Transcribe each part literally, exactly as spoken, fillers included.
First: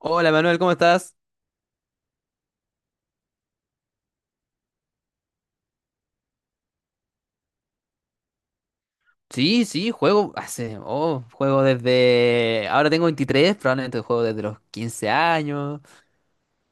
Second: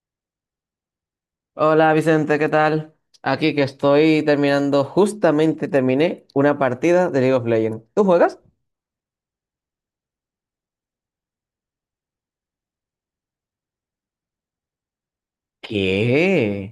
Hola Manuel, ¿cómo estás? Hola Vicente, ¿qué tal? Aquí que estoy terminando, justamente terminé una partida de League of Legends. ¿Tú juegas? Sí, sí, juego hace, oh, juego desde, ahora tengo veintitrés, probablemente juego desde los quince años, ¿Qué?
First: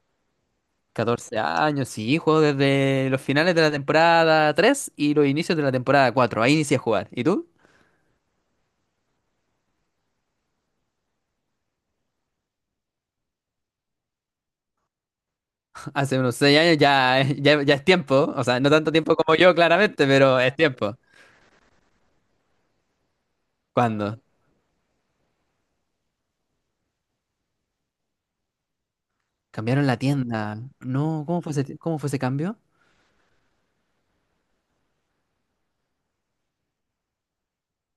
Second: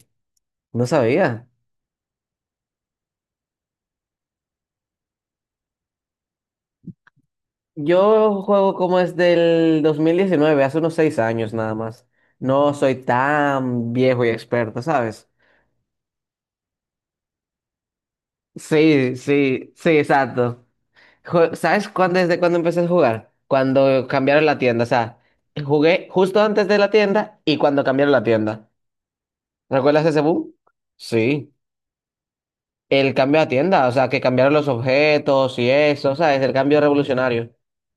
No catorce sabía. años, sí, juego desde los finales de la temporada tres y los inicios de la temporada cuatro. Ahí inicié a jugar. ¿Y tú? Yo juego como es del dos mil diecinueve, hace unos seis años nada más. No soy tan viejo y experto, ¿sabes? Hace unos seis años ya, eh, ya, ya es tiempo, o sea, no tanto Sí, tiempo como yo sí, sí, claramente, pero es exacto. tiempo. Jue- ¿Sabes cuándo, desde cuándo empecé a jugar? Cuando ¿Cuándo? cambiaron la tienda, o sea, jugué justo antes de la tienda y cuando cambiaron la tienda. Cambiaron la ¿Recuerdas ese boom? tienda. No, ¿cómo Sí. fue ese, ti- cómo fue ese cambio? El cambio a tienda, o sea, que cambiaron los objetos y eso, o sea, es el cambio revolucionario.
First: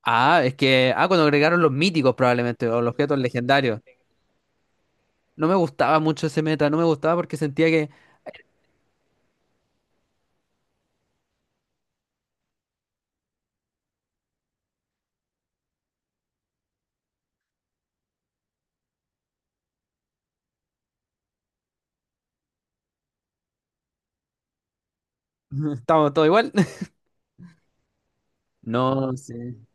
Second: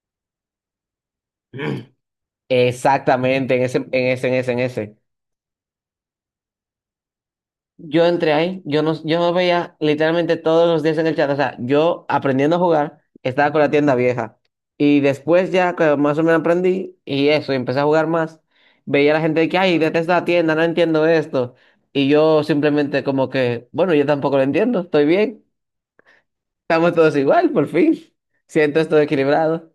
Ah, es que, ah, cuando agregaron los míticos probablemente, o los objetos Exactamente, en ese, legendarios. en ese, en ese, en ese. No me gustaba mucho ese meta, no me gustaba porque sentía que Yo entré ahí, yo no, yo no veía literalmente todos los días en el chat, o sea, yo aprendiendo a jugar, estaba con la tienda vieja. Y después ya que más o menos aprendí y eso, y empecé a jugar más, veía a la gente de que, ay, detesto la tienda, no entiendo esto. Y yo simplemente como que, bueno, yo tampoco lo entiendo, estoy bien, estábamos todo igual. estamos todos igual, por fin. Siento esto No sé. equilibrado.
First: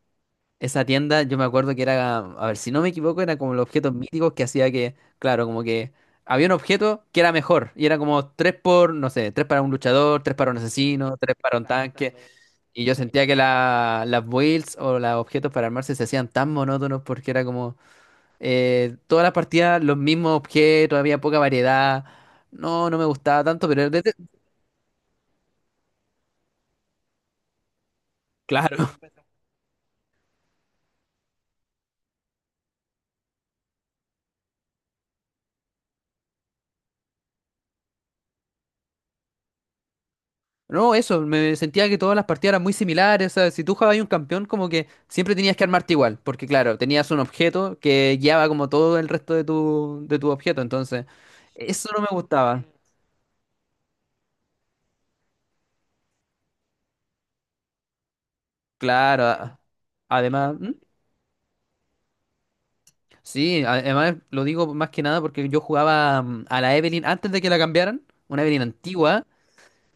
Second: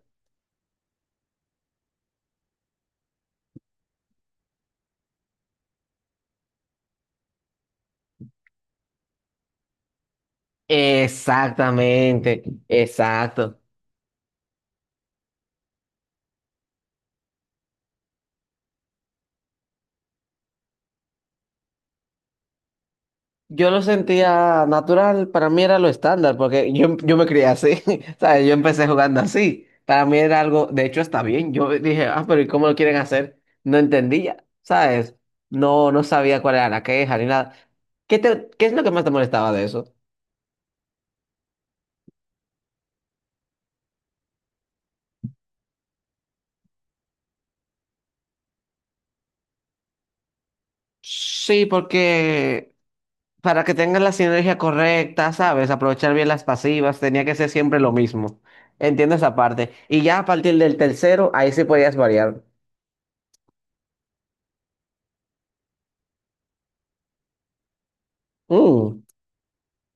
Esa tienda, yo me acuerdo que era, a ver, si no me equivoco, era como los objetos míticos que hacía que, claro, como que había un objeto que era mejor y era como tres por, no sé, tres para un luchador, tres para un asesino, tres para un tanque. Exactamente, Y yo sentía que exacto. la- las builds o los objetos para armarse se hacían tan monótonos porque era como eh, todas las partidas los mismos objetos, había poca variedad. No, no me gustaba tanto, Yo lo pero desde… sentía natural, para mí era lo estándar, porque yo, yo me crié así, ¿sabes? Yo empecé Claro. jugando así. Para mí era algo, de hecho está bien. Yo dije, ah, pero ¿y cómo lo quieren hacer? No entendía, ¿sabes? No, no sabía cuál era la queja ni nada. ¿Qué te, qué es lo que más te molestaba de eso? No, eso, me sentía que todas las partidas eran muy similares, o sea, si tú jugabas un campeón como que siempre tenías que armarte igual, porque claro, tenías un objeto que guiaba como todo el resto de tu, de tu objeto, entonces Sí, eso no me gustaba. porque para que tengas la sinergia correcta, ¿sabes? Aprovechar bien las pasivas, tenía que ser siempre lo mismo. Entiendo Claro, esa a- parte. Y ya a además, partir ¿Mm? del tercero, ahí sí podías variar. Sí, a- además lo digo más que nada porque yo jugaba mm, a la Evelynn antes de que la cambiaran, una Evelynn Mm, antigua.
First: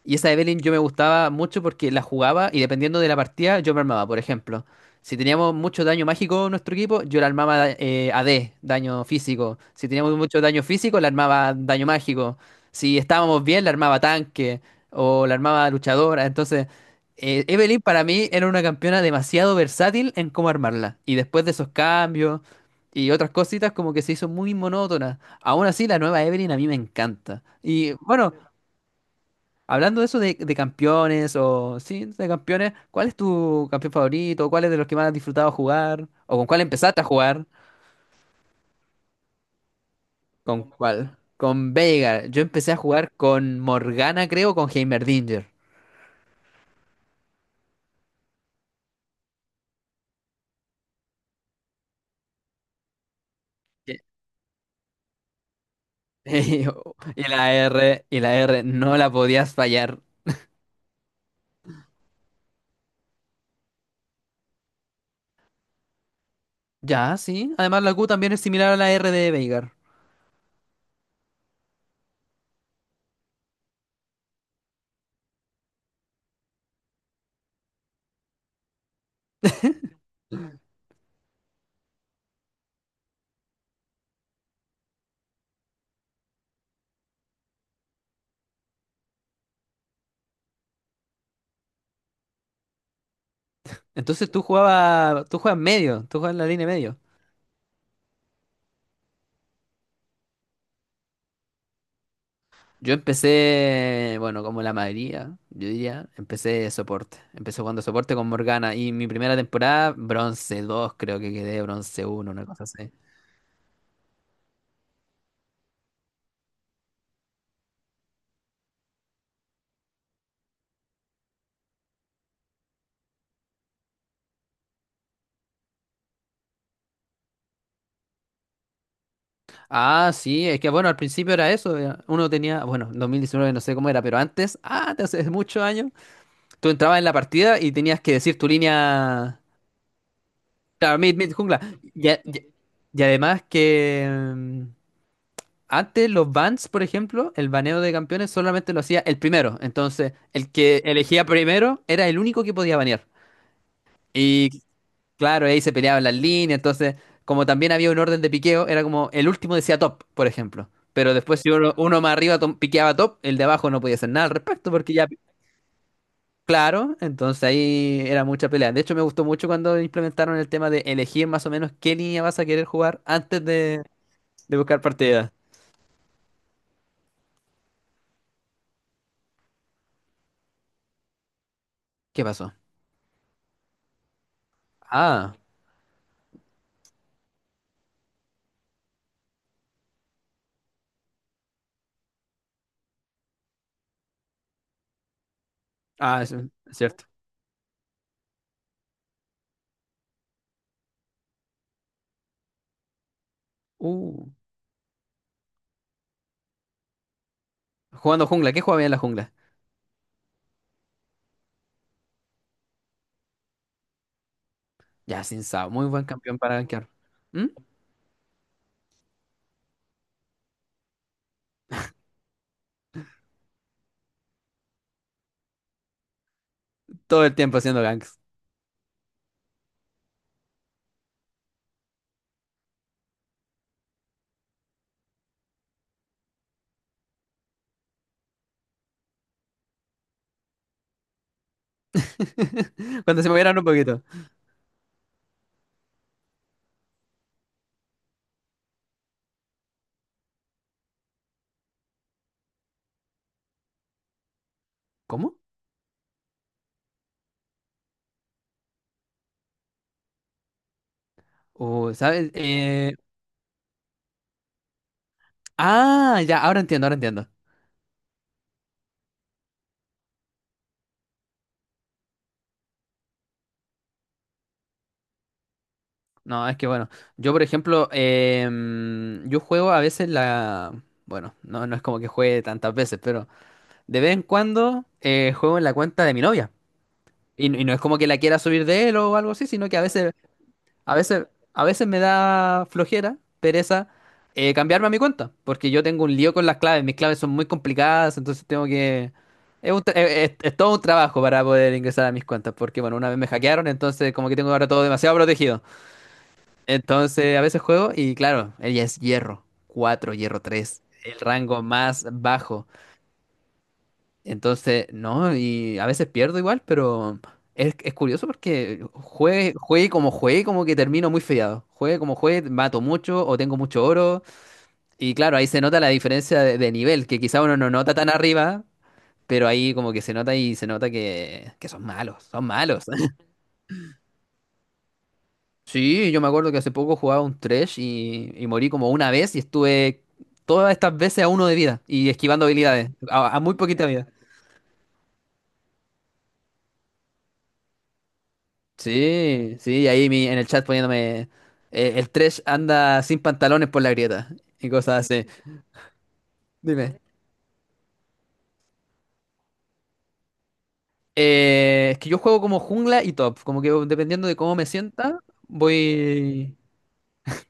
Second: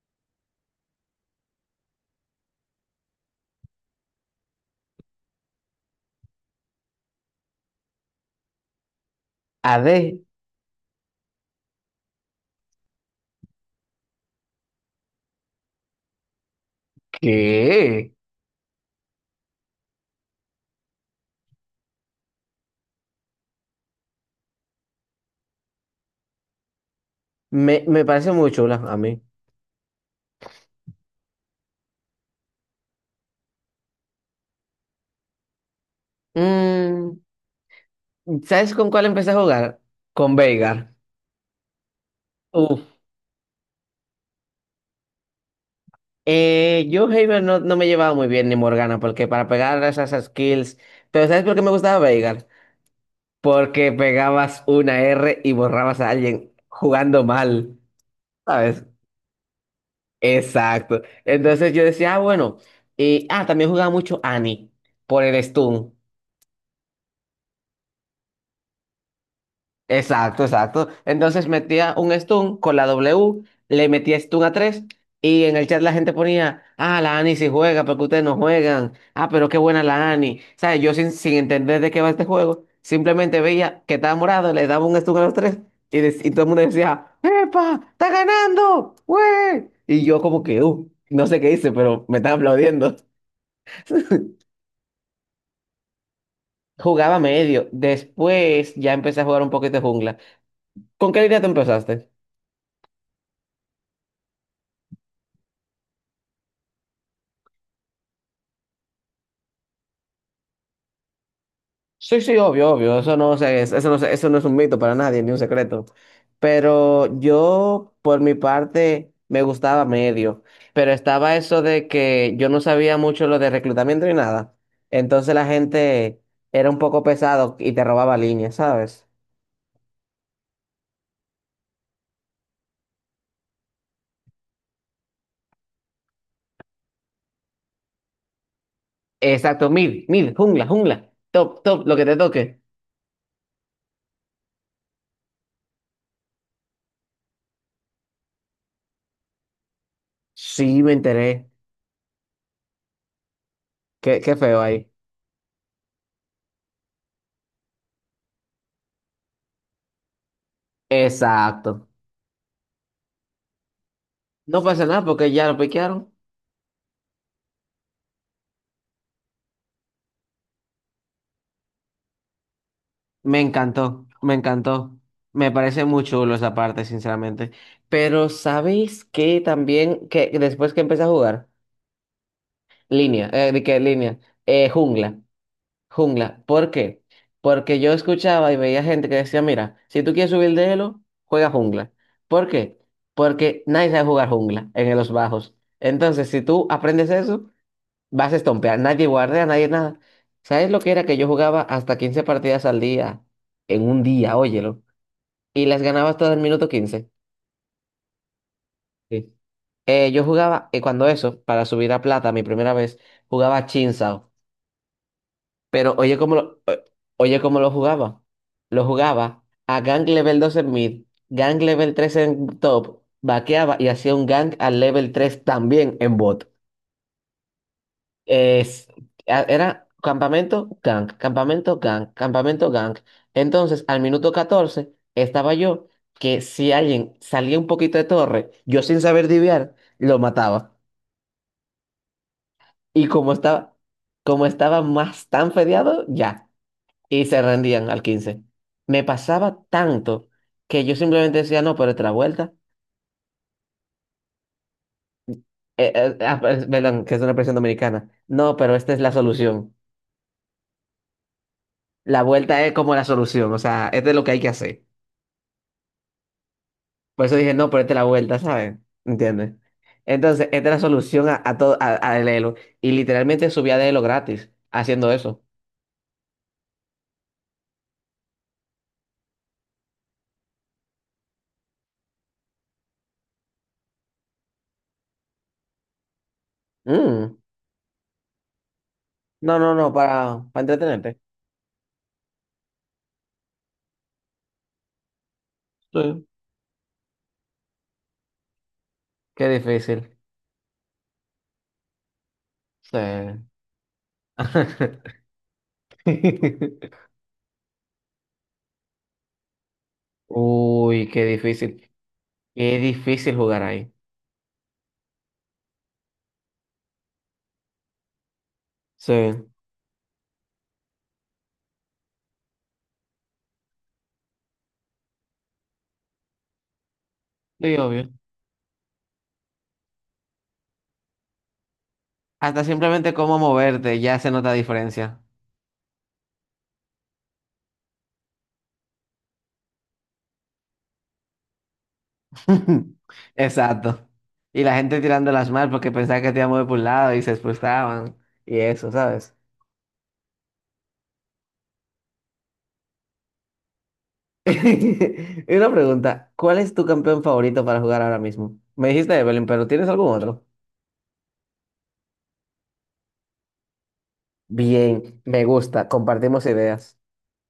Y esa Evelynn yo me gustaba mucho porque la jugaba y dependiendo de la partida yo me armaba, por ejemplo. Si teníamos mucho daño mágico en nuestro equipo, yo la armaba eh, A D, daño físico. A D, Si teníamos mucho daño físico, la armaba daño mágico. Si estábamos bien, la armaba tanque o la armaba luchadora. Entonces, eh, Evelynn para ¿qué? mí era una campeona demasiado versátil en cómo armarla. Y después de esos cambios y otras cositas, como que se hizo muy monótona. Aún así, la nueva Evelynn a mí me encanta. Me, Y me parece bueno. muy chula a mí. Hablando de eso de, de campeones o sí, de campeones, ¿cuál es tu campeón favorito? ¿Cuál es de los que más has disfrutado jugar? ¿O con cuál empezaste a Mm, jugar? ¿sabes con cuál empecé a jugar? Con ¿Con Veigar. cuál? Con Veigar. Yo empecé a Uf. jugar con Morgana, creo, con Heimerdinger. Eh, yo Heiber no, no me llevaba muy bien ni Morgana, porque para pegar esas skills. Pero ¿sabes por qué me gustaba Veigar? Porque Que- pegabas una R y borrabas a alguien jugando Y la mal. R, y la R, ¿Sabes? no la podías fallar. Exacto. Entonces yo decía, ah, bueno, y, ah, también jugaba mucho Annie por el stun. Ya, sí. Además la Q también es similar a la R de Veigar. Exacto, exacto. Entonces metía un stun con la W, le metía stun a tres y en el chat la gente ponía, ah, la Annie sí juega, porque ustedes no juegan. Ah, pero qué buena la Annie. ¿Sabes? Yo sin, sin entender de qué va este juego, simplemente veía que estaba morado, le daba un stun a los tres y, dec- y todo el mundo decía, ¡Epa! ¡Está ganando! ¡Wey! Y yo como que, uh, no sé qué hice, pero me estaba aplaudiendo. Entonces tú jugabas, tú juegas medio, tú juegas en la línea medio. Jugaba medio. Después ya empecé a jugar un poquito de jungla. ¿Con qué línea tú empezaste? Yo empecé, bueno, como la mayoría, yo diría, empecé de soporte. Empecé jugando soporte con Morgana y mi primera temporada, bronce dos, creo que quedé, bronce Sí, uno, sí, una cosa obvio, así. obvio. Eso no se- es, eso no se- eso no es un mito para nadie, ni un secreto. Pero yo, por mi parte, me gustaba medio. Pero estaba eso de que yo no sabía mucho lo de reclutamiento ni nada. Entonces la gente era un poco pesado y te robaba líneas, ¿sabes? Ah, sí, es que bueno, al principio era eso, era- uno tenía, bueno, dos mil diecinueve no sé cómo era, pero antes, ah, te hace muchos años, tú entrabas en la partida y tenías que decir tu línea, Exacto, mid, mid, jungla, claro, jungla. mid, mid, jungla. Top, top, lo que Y, te a- y- toque. y además que… mm, Antes los bans, por ejemplo, el baneo de campeones solamente lo hacía el primero. Entonces, el que Sí, me elegía enteré. primero era el único que podía banear. Qué, qué feo Y ahí. claro, ahí se peleaban las líneas. Entonces, como también había un orden de piqueo, era como el último decía top, por ejemplo. Pero después, si uno, Exacto. uno más arriba tom- piqueaba top, el de abajo no podía hacer nada al No respecto, pasa porque nada ya, porque ya lo piquearon. claro, entonces ahí era mucha pelea. De hecho, me gustó mucho cuando implementaron el tema de elegir más o menos qué línea vas a querer jugar Me antes de, encantó, me de buscar encantó. partida. Me parece muy chulo esa parte, sinceramente. Pero ¿sabéis que también, que que después que empecé a jugar, ¿Qué pasó? línea, eh, ¿de qué línea? Eh, jungla, Ah, jungla. ¿Por qué? Porque yo escuchaba y veía gente que decía, mira, si tú quieres subir de elo, juega jungla. ¿Por qué? Porque nadie sabe jugar jungla en los bajos. ah, Entonces, es- si tú Cierto. aprendes eso, vas a estompear, nadie guardea, nadie nada. ¿Sabes lo que era que yo jugaba hasta quince partidas al día en un Uh, día, óyelo? Y las ganabas todas en minuto quince. jugando jungla. ¿Qué juega bien en la jungla? Sí. Eh, yo jugaba, y cuando eso, para subir a plata, mi primera vez, jugaba Chinsao. Ya, sin Sao. Muy Pero buen oye cómo campeón para lo, o- gankear. oye ¿Mm? cómo lo jugaba. Lo jugaba a Gang Level dos en mid, Gang Level tres en top, vaqueaba y hacía un Gang al Level tres también en bot. Todo el tiempo haciendo ganks. Es, a- era campamento gang, campamento gang, campamento gang. Entonces, al minuto catorce estaba yo que si alguien salía un poquito de torre, yo sin saber diviar, lo mataba. Y Cuando se como movieran un estaba, poquito. como estaba más tan fedeado, ya. Y se rendían al quince. Me pasaba tanto que yo simplemente decía, no, pero otra vuelta. ¿Cómo? Eh, eh, ah, per- perdón, que es una expresión dominicana. No, pero esta es la solución. Uh, La ¿sabes? vuelta es Eh, como la solución, o sea, este es lo que hay que hacer. Ah, ya, ahora entiendo, ahora Por entiendo. eso dije, no, ponete la vuelta, ¿sabes? ¿Entiendes? Entonces, esta es la solución a, a todo, a- al Elo. Y literalmente subía de Elo gratis haciendo eso. No, es que bueno, yo por ejemplo, em, yo juego a veces la… Bueno, no, no es como que juegue tantas veces, pero de vez en cuando eh, juego en la cuenta de mi novia. Mm. Y, y no es como que la quiera subir de él o algo así, No, sino no, que a no, veces para, para a entretenerte. veces, a veces me da flojera, pereza, eh, cambiarme a mi cuenta, porque yo tengo un Sí. lío con las claves, mis claves son muy complicadas, entonces tengo que… Qué Es, un tra- difícil. eh, es- es todo un trabajo para poder ingresar a mis cuentas, porque bueno, Sí. una vez me hackearon, entonces como que tengo ahora todo demasiado protegido. Entonces a veces juego y claro, ella es hierro cuatro, hierro tres, Uy, el qué rango difícil. más bajo. Qué difícil jugar ahí. Entonces, no, y a veces pierdo igual, pero es, es curioso porque Sí. juegue, juegue como juegue, como que termino muy fiado. Juegue como juegue, mato mucho o tengo mucho oro. Y claro, ahí se nota la diferencia de, de nivel, que quizá uno no Sí, nota obvio. tan arriba, pero ahí como que se nota y se nota que, que son malos, son Hasta malos. simplemente cómo moverte, ya se nota diferencia. Sí, yo me acuerdo que hace poco jugaba un Thresh y, y morí como una vez y estuve todas estas veces a uno de vida y esquivando habilidades, a a muy poquita vida. Exacto. Y la gente tirándolas mal porque pensaba que te iba a mover por un lado y se frustraban y eso, ¿sabes? Sí, sí, ahí mi- en el chat poniéndome eh, el trash anda sin pantalones por la grieta y cosas así. Y una pregunta, ¿cuál es tu Dime. campeón favorito para jugar ahora mismo? Me dijiste Evelyn, pero ¿tienes algún otro? Eh, es que yo juego como jungla y top, como que dependiendo de cómo me sienta, Bien, me gusta, compartimos voy… ideas.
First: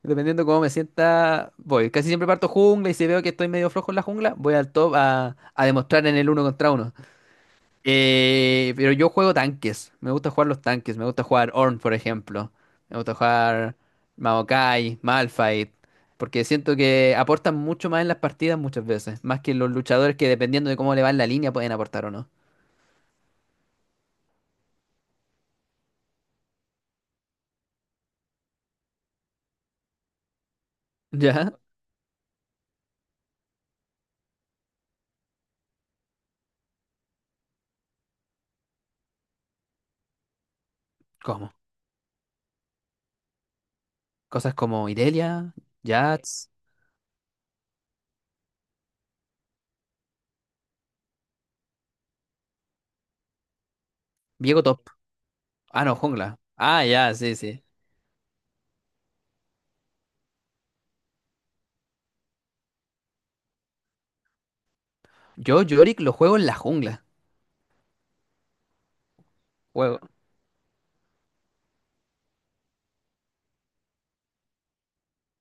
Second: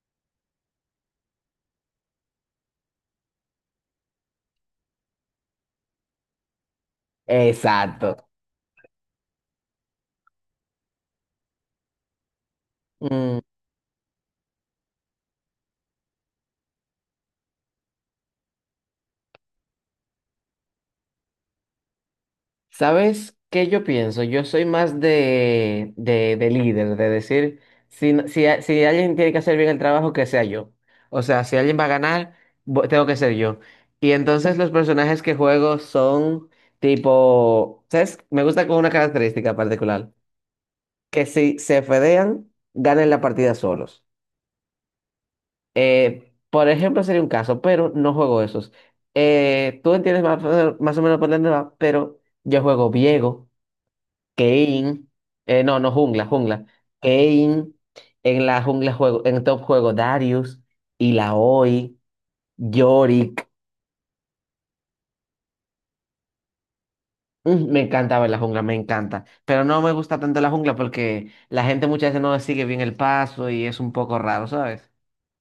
Dependiendo de cómo me sienta, voy. Casi siempre parto jungla y si veo que estoy medio flojo en la jungla, voy al top a, a demostrar en el uno contra uno. Exacto. Eh, pero yo juego tanques. Me gusta jugar los tanques. Me gusta jugar Ornn, por ejemplo. Me gusta jugar Maokai, Malphite. Porque siento que aportan mucho más en las partidas muchas veces. Más que los luchadores que dependiendo de cómo le va en la línea pueden aportar o no. ¿Sabes qué yo pienso? Yo soy más de, de, de líder, de decir, si, no- si, a- si alguien tiene que hacer bien el trabajo, que sea yo. O sea, si ¿Ya? alguien va a ganar, vo- tengo que ser yo. Y entonces los personajes que juego son tipo, ¿sabes? Me gusta con una característica particular, que si ¿Cómo? se fedean, ganen la partida solos. Cosas como Irelia, Eh, Jax, Por ejemplo, sería un caso, pero no juego esos. Eh, tú entiendes más, o- más o menos por dónde va, pero yo juego Viego. Viego top. Kane, eh, no, Ah, no, no, jungla, jungla. jungla. Ah, ya, sí, sí. Kane, en la jungla juego, en top juego Darius, Illaoi, Yorick. Yo Yorick lo juego en la jungla. Mm, Me encantaba en la jungla, me encanta. Pero no me Juego gusta tanto la jungla porque la gente muchas veces no sigue bien el paso y es un poco raro, ¿sabes?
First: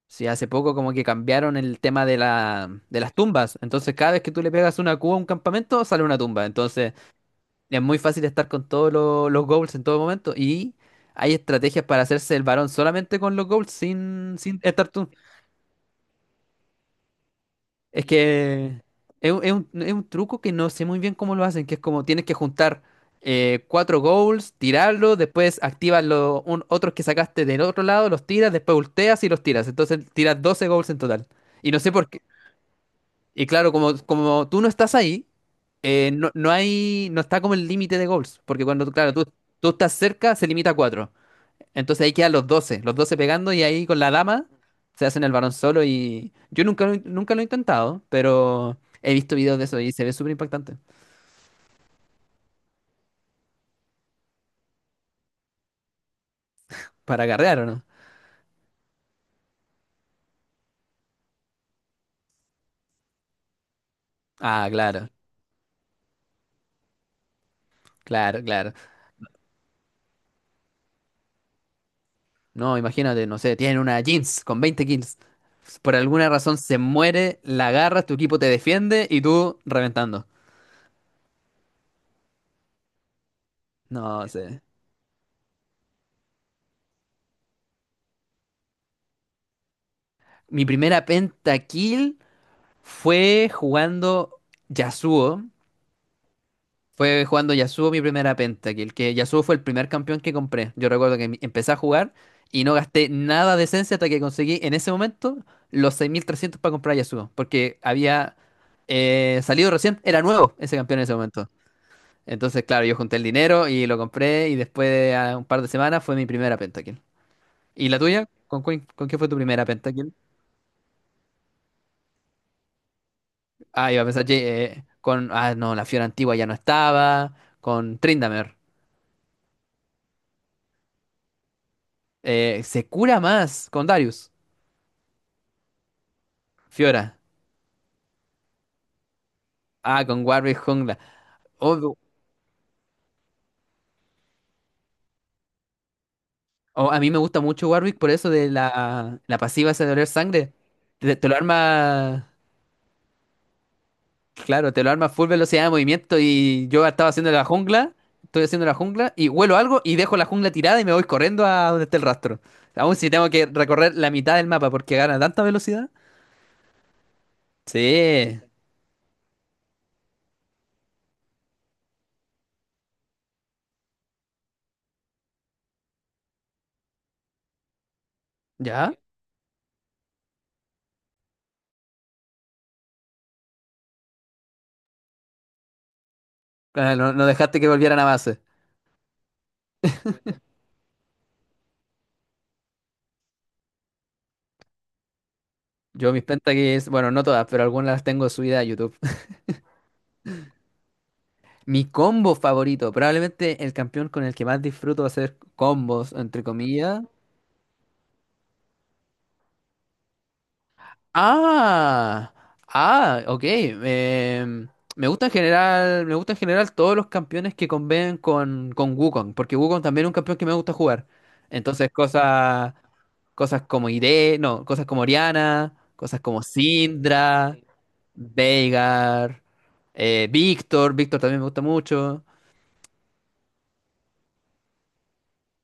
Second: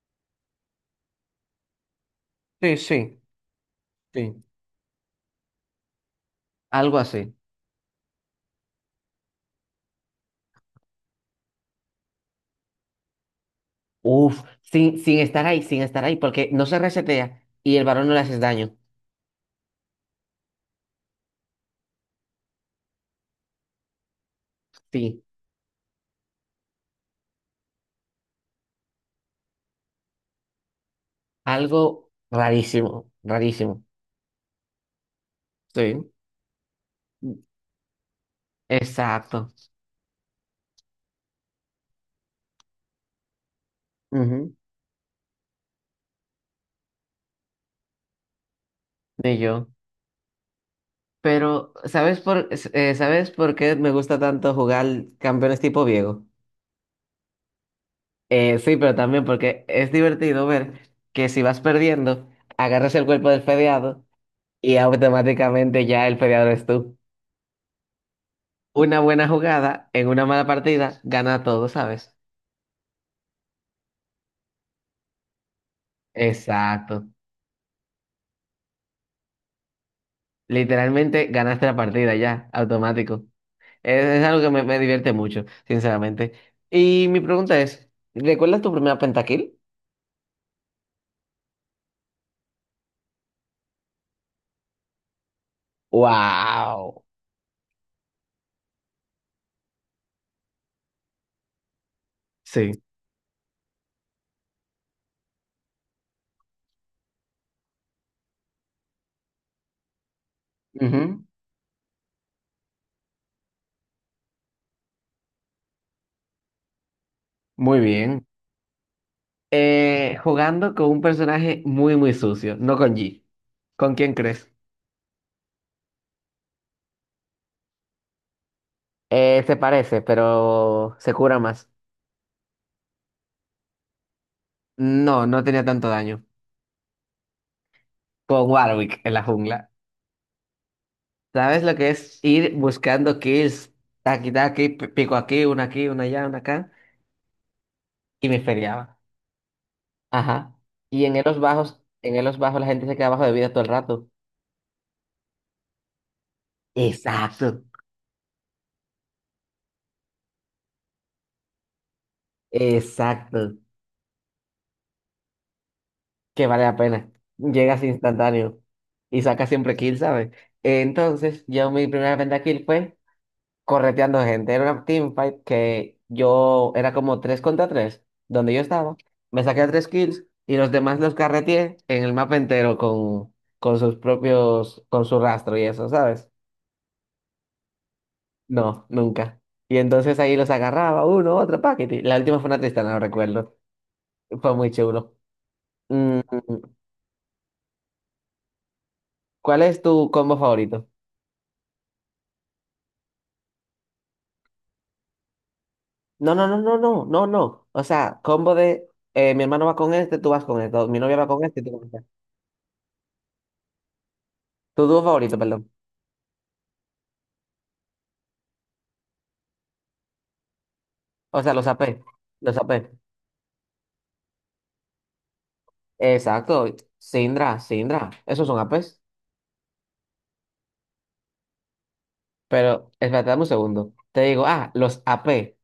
sí, hace poco como que cambiaron el tema de la, Sí, de las sí, tumbas. Entonces, cada vez que tú sí. le pegas una cuba a un campamento, sale una tumba. Entonces, Algo así. es muy fácil estar con todos lo- los goals en todo momento. Y hay estrategias para hacerse el varón solamente con los goals, sin, Uf, sin estar sin, tú. sin estar ahí, sin estar ahí, porque no se resetea y el Es varón no le haces daño. que es, un, es un- Es un truco que no sé muy bien cómo lo hacen, que es como tienes que juntar eh, cuatro goals, tirarlos, Sí, después activas los un- otros que sacaste del otro lado, los tiras, después volteas y los tiras. Entonces, tiras doce goals en total. Y no sé algo por qué. rarísimo, Y claro, rarísimo. como, como tú no estás ahí, Sí. eh, no, no hay, no está como el límite de goals, porque cuando, tú- claro, tú, Exacto. tú estás cerca, se limita a cuatro. Entonces ahí quedan los doce, los doce pegando y ahí con la dama Ujú. se hacen el varón solo y yo nunca, lo- nunca lo he intentado, pero he visto Ni videos de yo. eso y se ve súper impactante. Pero, ¿sabes por, s- eh, ¿sabes por qué me gusta tanto jugar campeones tipo viejo? ¿Para agarrear o no? Eh, sí, pero también porque es divertido ver que si vas perdiendo, agarras el cuerpo del fedeado Ah, y claro, automáticamente ya el fedeado eres tú. claro, claro. Una buena jugada en una mala partida gana todo, ¿sabes? No, imagínate, no sé, tienen una jeans con veinte kills. Por alguna razón se Exacto. muere, la agarras, tu equipo te defiende y tú reventando. Literalmente ganaste la partida ya, automático. Es, es No algo sé. que me, me divierte mucho, sinceramente. Y mi pregunta es, ¿recuerdas tu primera pentakill? Mi primera pentakill fue jugando Yasuo. ¡Wow! Fue jugando Yasuo mi primera pentakill. Que Yasuo fue el primer campeón que compré. Yo recuerdo que mi- empecé a jugar y Sí. no gasté nada de esencia hasta que conseguí en ese momento los seis mil trescientos para comprar Yasuo. Porque había eh, salido recién, era nuevo ese campeón en ese Ujú, momento. Entonces, claro, yo junté el dinero y lo compré y después de ah, un par de semanas fue mi primera pentakill. muy ¿Y la bien. tuya? ¿Con, cuál- con qué fue tu primera pentakill? Eh, jugando con un personaje muy, muy sucio, no con G. Ah, ¿Con iba a quién pensar, Jay, crees? eh, con. Ah, no, la Fiora antigua ya no estaba. Con Tryndamere. Eh, se parece, pero se cura más. Eh, se cura más con Darius. No, no tenía tanto daño. Fiora. Con Warwick en la jungla. Ah, con Warwick jungla. ¿Sabes lo que Oh, es ir buscando kills? Taqui, taqui, pi- pico aquí, una aquí, una allá, una acá. oh, a mí me gusta mucho Warwick por Y eso me de feriaba. la, la pasiva esa de oler sangre. Ajá. Y Te, en te lo elos bajos, en arma. elos bajos la gente se queda abajo de vida todo el rato. Claro, te lo arma full velocidad de movimiento. Y yo estaba haciendo la Exacto. jungla. Estoy haciendo la jungla. Y huelo algo y dejo la jungla tirada y me voy corriendo a donde está el rastro. Aún si tengo que Exacto. recorrer la mitad del mapa porque gana tanta velocidad. Que vale la pena. Llegas Sí. instantáneo y sacas siempre kill, ¿sabes? Entonces, yo mi primera venta kill fue correteando gente. Era una teamfight que yo era como tres contra tres donde yo ¿Ya? estaba. Me saqué a tres kills y los demás los carreteé en el mapa entero con, con sus propios, con su rastro y eso, ¿sabes? Ah, no, no dejaste que volvieran a base. No, nunca. Y entonces ahí los agarraba uno, otro, paquete. La última fue una tristana, no recuerdo. Fue muy chulo. Yo Mm, mis pentakills, bueno, no todas, pero algunas las tengo subidas a YouTube. ¿Cuál es tu combo favorito? Mi combo favorito, probablemente el campeón con el que más disfruto hacer combos, No, entre no, no, no, comillas, no, no, no. O sea, combo de eh, mi hermano va con este, tú vas con este, o mi novia va con este, tú con este. Ah, ah, ok. em, Tu dúo Me gusta en favorito, perdón. general, me gusta en general todos los campeones que conviven con, con Wukong, porque Wukong también es un campeón que me gusta jugar. O sea, los Entonces, A P. Los cosas, A P. cosas como Ire, no, cosas como Orianna, cosas como Exacto. Syndra, Sindra, Sindra. Esos son A Ps. Veigar, eh, Víctor, Víctor también me gusta mucho. Pero, espérate, dame un segundo. Te digo, ah, los A P.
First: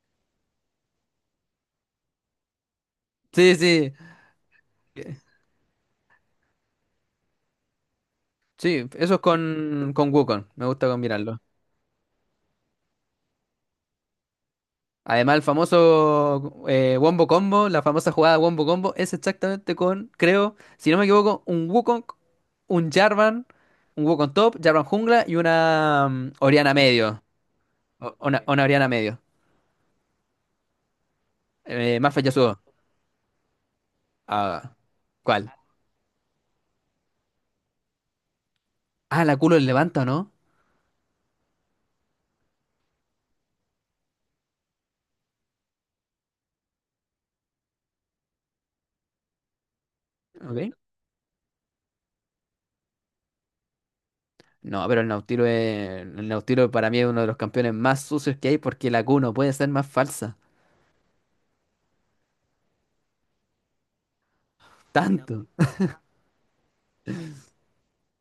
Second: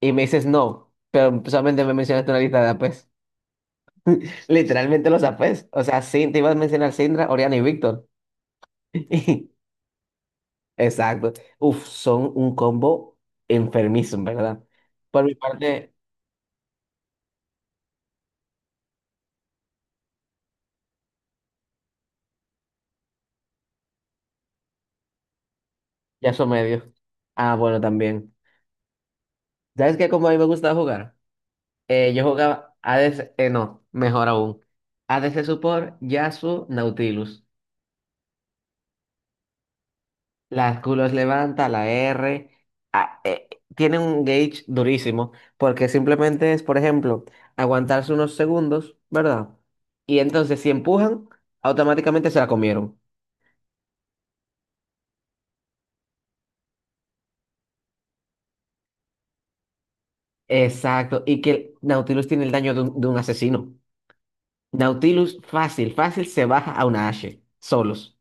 Y me dices no, pero solamente me mencionaste una lista de A Ps. Sí, sí, Literalmente los A Ps. O sea, sí, te ibas a mencionar Sindra, Oriana y Víctor. sí, eso es con, con Wukong, me gusta Exacto. combinarlo. Uf, son un combo enfermizo, en verdad. Por mi Además, el parte. famoso eh, Wombo Combo, la famosa jugada Wombo Combo, es exactamente con, creo, si no me equivoco, un Wukong, un Jarvan, un Wukong top, Jarvan jungla y una mm, Ya son Oriana medio. medio. Ah, bueno, O- también. una, una Oriana medio. ¿Sabes qué? Como a mí me gustaba jugar. Eh, Eh, más yo Yasuo. jugaba A ADC, eh, no, mejor aún. Ah, A D C ¿cuál? Support, Yasuo, Nautilus. Ah, la culo el levanta, ¿o ¿no? Las culos levanta, la R. ah, eh, Tiene un gauge durísimo, porque simplemente es, por ejemplo, aguantarse unos segundos, ¿verdad? Y entonces si Ok. empujan, automáticamente se la comieron. No, pero el Nautilo es, el Nautilo para mí es uno de los campeones más sucios que hay porque la Q no puede ser más falsa. Exacto, y que Nautilus tiene el daño de un, de un asesino. Nautilus Tanto. fácil, fácil se baja a una Ashe, solos.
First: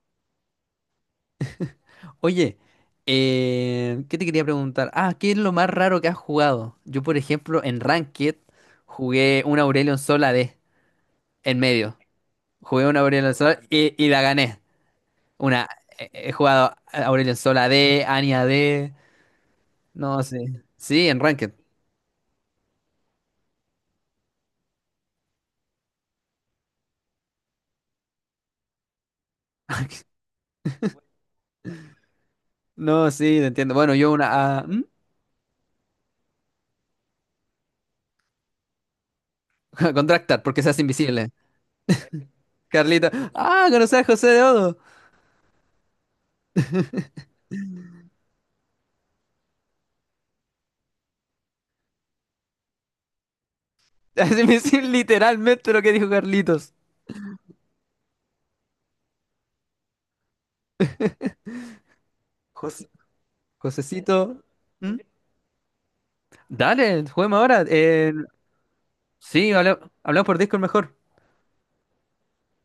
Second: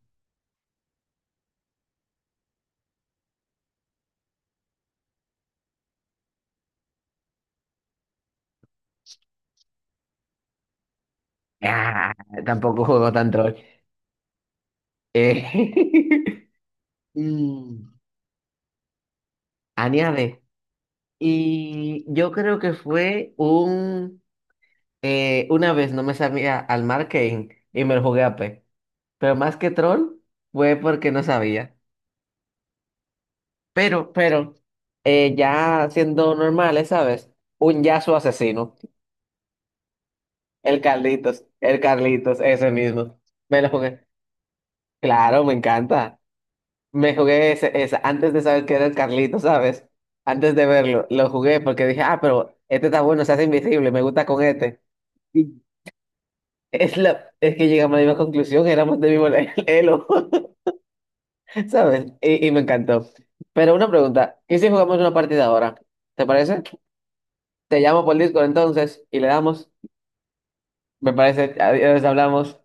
Oye, eh, ¿qué te quería preguntar? Ah, ¿qué es lo más raro que has jugado? Yo, por ejemplo, en Ranked jugué una Aurelion Sol a D en medio. Ah, tampoco Jugué una juego tan Aurelion troll. Sol y, y la gané. Una, eh, he Eh, jugado Aurelion Sol a mm, AD, Annie A D, no añade. sé. Sí, en Ranked. Y yo creo que fue un. Eh, una vez no me sabía al Marketing y me lo jugué a P. Pero más que troll fue porque no sabía. No, sí, te entiendo. Bueno, yo Pero, pero, una… ah, ¿hmm? eh, ya siendo normales, ¿sabes? Un Yasuo asesino. Contractar, porque se hace El invisible. Carlitos, el Carlitos, ese Carlitos. mismo. Me Ah, lo conocer a jugué. José de Odo. Claro, me encanta. Me jugué ese, esa antes de saber que era el Carlito, ¿sabes? Antes de verlo, lo jugué porque dije, ah, pero este está bueno, se hace invisible, me Se gusta hace con este. invisible Y literalmente lo que dijo Carlitos. es, la, es que llegamos a la misma conclusión, éramos del mismo le- elo, ¿sabes? Y, y me José, encantó. Pero una pregunta, Josecito. ¿y si jugamos ¿Hmm? una partida ahora? ¿Te parece? Dale, juguemos ahora. Te llamo Eh, por Discord entonces y le Sí, damos, habla- hablamos por Discord mejor. me parece, adiós, hablamos.